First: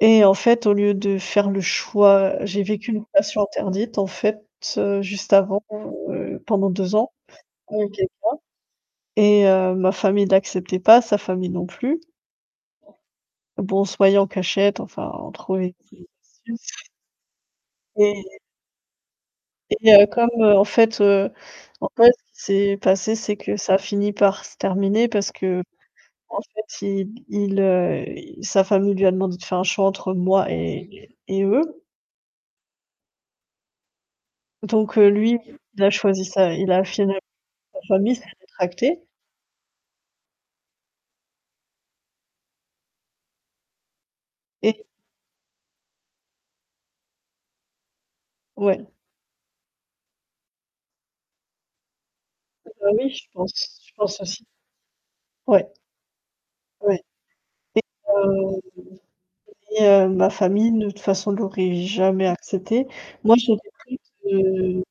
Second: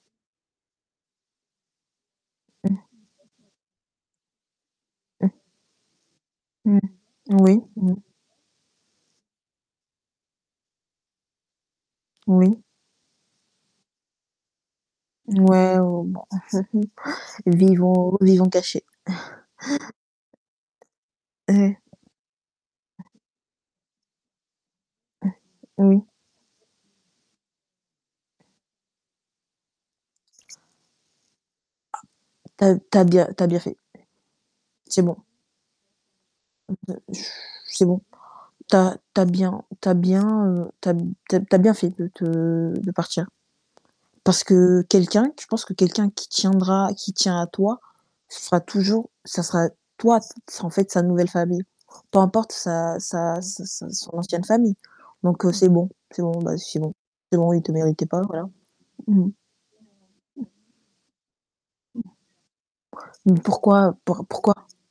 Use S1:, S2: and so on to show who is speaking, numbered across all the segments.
S1: Et en fait, au lieu de faire le choix, j'ai
S2: Mmh.
S1: vécu une passion interdite, en fait, heu, juste
S2: Mmh.
S1: avant, heu, pendant
S2: Mmh.
S1: 2 ans
S2: Oui,
S1: avec
S2: mmh.
S1: quelqu'un et heu, ma famille l'acceptait pas, sa famille non plus.
S2: Oui.
S1: Bon on se voyait en cachette, enfin on trouvait
S2: Ouais, oh
S1: des
S2: bon.
S1: excuses
S2: Vivons
S1: et
S2: vivons caché.
S1: et heu, comme, heu, en fait, heu
S2: Ouais.
S1: en fait ce qui s'est passé c'est que ça a finit par se terminer parce qu'en
S2: Oui.
S1: fait il il, heu, il sa famille lui a demandé de faire un choix entre moi et et eux.
S2: Tu as tu as bien tu as bien fait.
S1: Donc, heu,
S2: Timo.
S1: lui, il a choisi sa il
S2: Mmh, heu,
S1: a finalement
S2: ch
S1: sa
S2: c'est bon.
S1: famille s'est
S2: Tu as
S1: rétractée
S2: tu as bien tu as bien, heu, tu as b tu as tu as bien fait de te de partir. Parce que
S1: et
S2: quelqu'un qu je pense que quelqu'un qui tiendra qui tient à toi, ce sera
S1: Ouais.
S2: toujours ce sera toi t s en fait sa nouvelle famille. Peu importe
S1: Ah bah,
S2: sa
S1: oui, je
S2: sa sa
S1: pense
S2: sa
S1: je
S2: son
S1: pense
S2: ancienne
S1: aussi.
S2: famille donc heu, c'est
S1: Ouais.
S2: bon, c'est bon, bah c'est bon,
S1: Ouais
S2: c'est bon, il te
S1: et
S2: méritait pas, voilà.
S1: heu,
S2: Mmh mh.
S1: et heu, ma famille, de toute façon l'aurais jamais accepté. Moi
S2: Mmh,
S1: j'étais
S2: pourquoi, heu,
S1: triste,
S2: pour pourquoi?
S1: heu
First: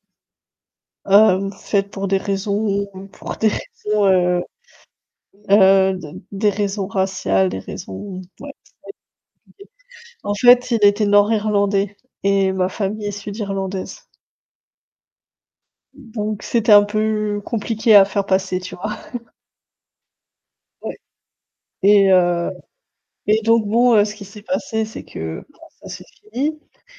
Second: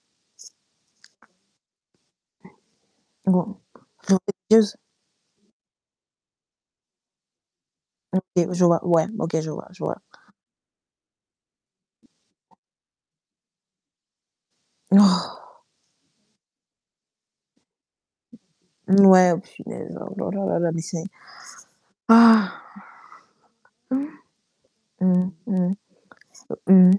S1: Hem, en fait pour des raisons, mmh, pour des
S2: Bon.
S1: raisons, heu,
S2: [unintelligible]
S1: heu, d des raisons raciales, des raisons
S2: OK,
S1: ouais.
S2: je vois, ouais, OK, je vois, je vois.
S1: [unintelligible] En fait, il était nord-irlandais et ma famille est sud-irlandaise
S2: Oh!
S1: donc c'était un peu compliqué à faire passer, tu vois?
S2: N ouais oh punaise, oh là, là, là, là, mais
S1: Ouais
S2: c'est
S1: et heu,
S2: ah!
S1: et donc bon, heu, ce qui s'est passé c'est
S2: Mmh.
S1: que, bah,
S2: Mmh
S1: ça s'est fini
S2: mh. Mmh.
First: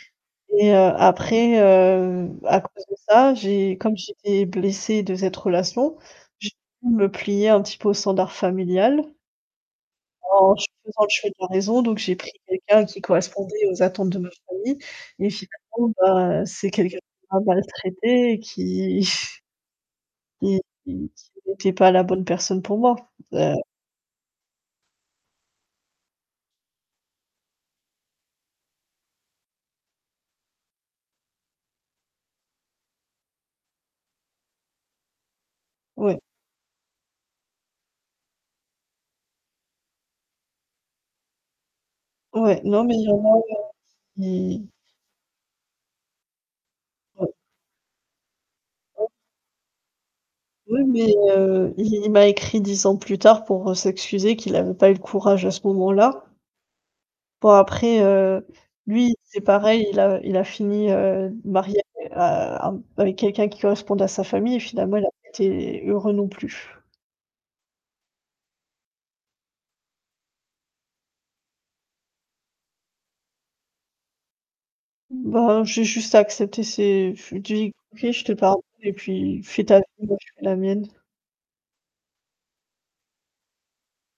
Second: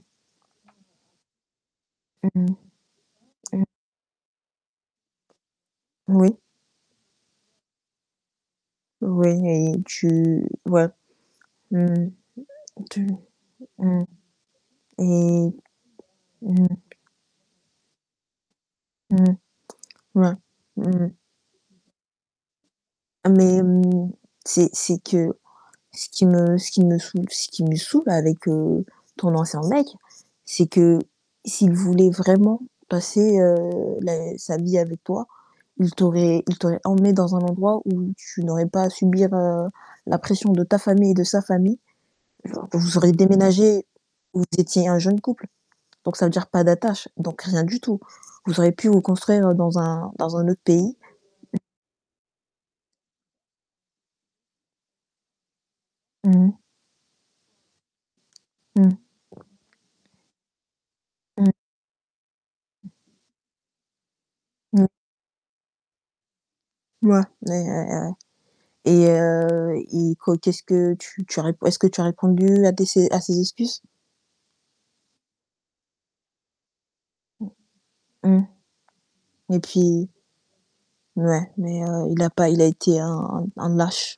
S1: et heu, après, heu,
S2: Mmh.
S1: à cause de ça
S2: Mmh.
S1: j'ai comme j'étais blessée de cette relation,
S2: Moui.
S1: j'ai dû me plier un petit peu au standard familial
S2: Oui et tu
S1: en ch
S2: ouais.
S1: faisant le choix de la
S2: Mmh
S1: raison donc
S2: mh.
S1: j'ai pris quelqu'un qui
S2: Tu
S1: correspondait aux
S2: mmh,
S1: attentes de ma famille et
S2: et
S1: finalement bah,
S2: mmh.
S1: c'est quelqu'un qui m'a maltraité et qui
S2: Mmh, ouais.
S1: qui
S2: Mmh
S1: qui
S2: mh.
S1: qui n'était pas la bonne personne pour moi. Heu
S2: Mais mmh, c'est c'est que ce qui me ce qui me saoule ce qui me saoule avec, heu, ton ancien mec, c'est que s'il voulait vraiment passer, heu, la sa vie avec toi, il
S1: Ouais.
S2: t'aurait il t'aurait emmenée dans un endroit où tu n'aurais pas à subir, heu, la pression de ta famille et de sa famille.
S1: Ouais,
S2: Genre
S1: non mais
S2: vous
S1: il y
S2: auriez
S1: en a même
S2: déménagé vous
S1: qui...
S2: étiez un jeune couple, donc ça veut dire pas d'attache,
S1: Ouais.
S2: donc rien du tout. Vous auriez pu vous
S1: Ouais.
S2: construire, heu, dans un dans un autre
S1: Oui,
S2: pays.
S1: mais heu, il il m'a écrit 10 ans plus tard pour, heu, s'excuser qu'il avait pas eu le courage à ce moment-là.
S2: Mmh.
S1: Bon après, heu,
S2: Mmh.
S1: lui c'est pareil, il a il a fini, heu,
S2: Mmh.
S1: marié, heu, a avec quelqu'un qui correspondait à sa famille et
S2: Mmh.
S1: finalement il a pas été heureux non plus.
S2: Mouais, ouais, ouais, ouais. Et heu, et quoi qu'est-ce que tu tu as rép est-ce que tu as répondu à tes ses à ses excuses?
S1: Ben, j'ai juste accepté ses je lui ai dit: «OK je te
S2: Mmh,
S1: pardonne et puis,
S2: et
S1: fais ta vie
S2: puis
S1: moi je fais la mienne».
S2: Mouais, mais heu, il a pas il a été un un lâche.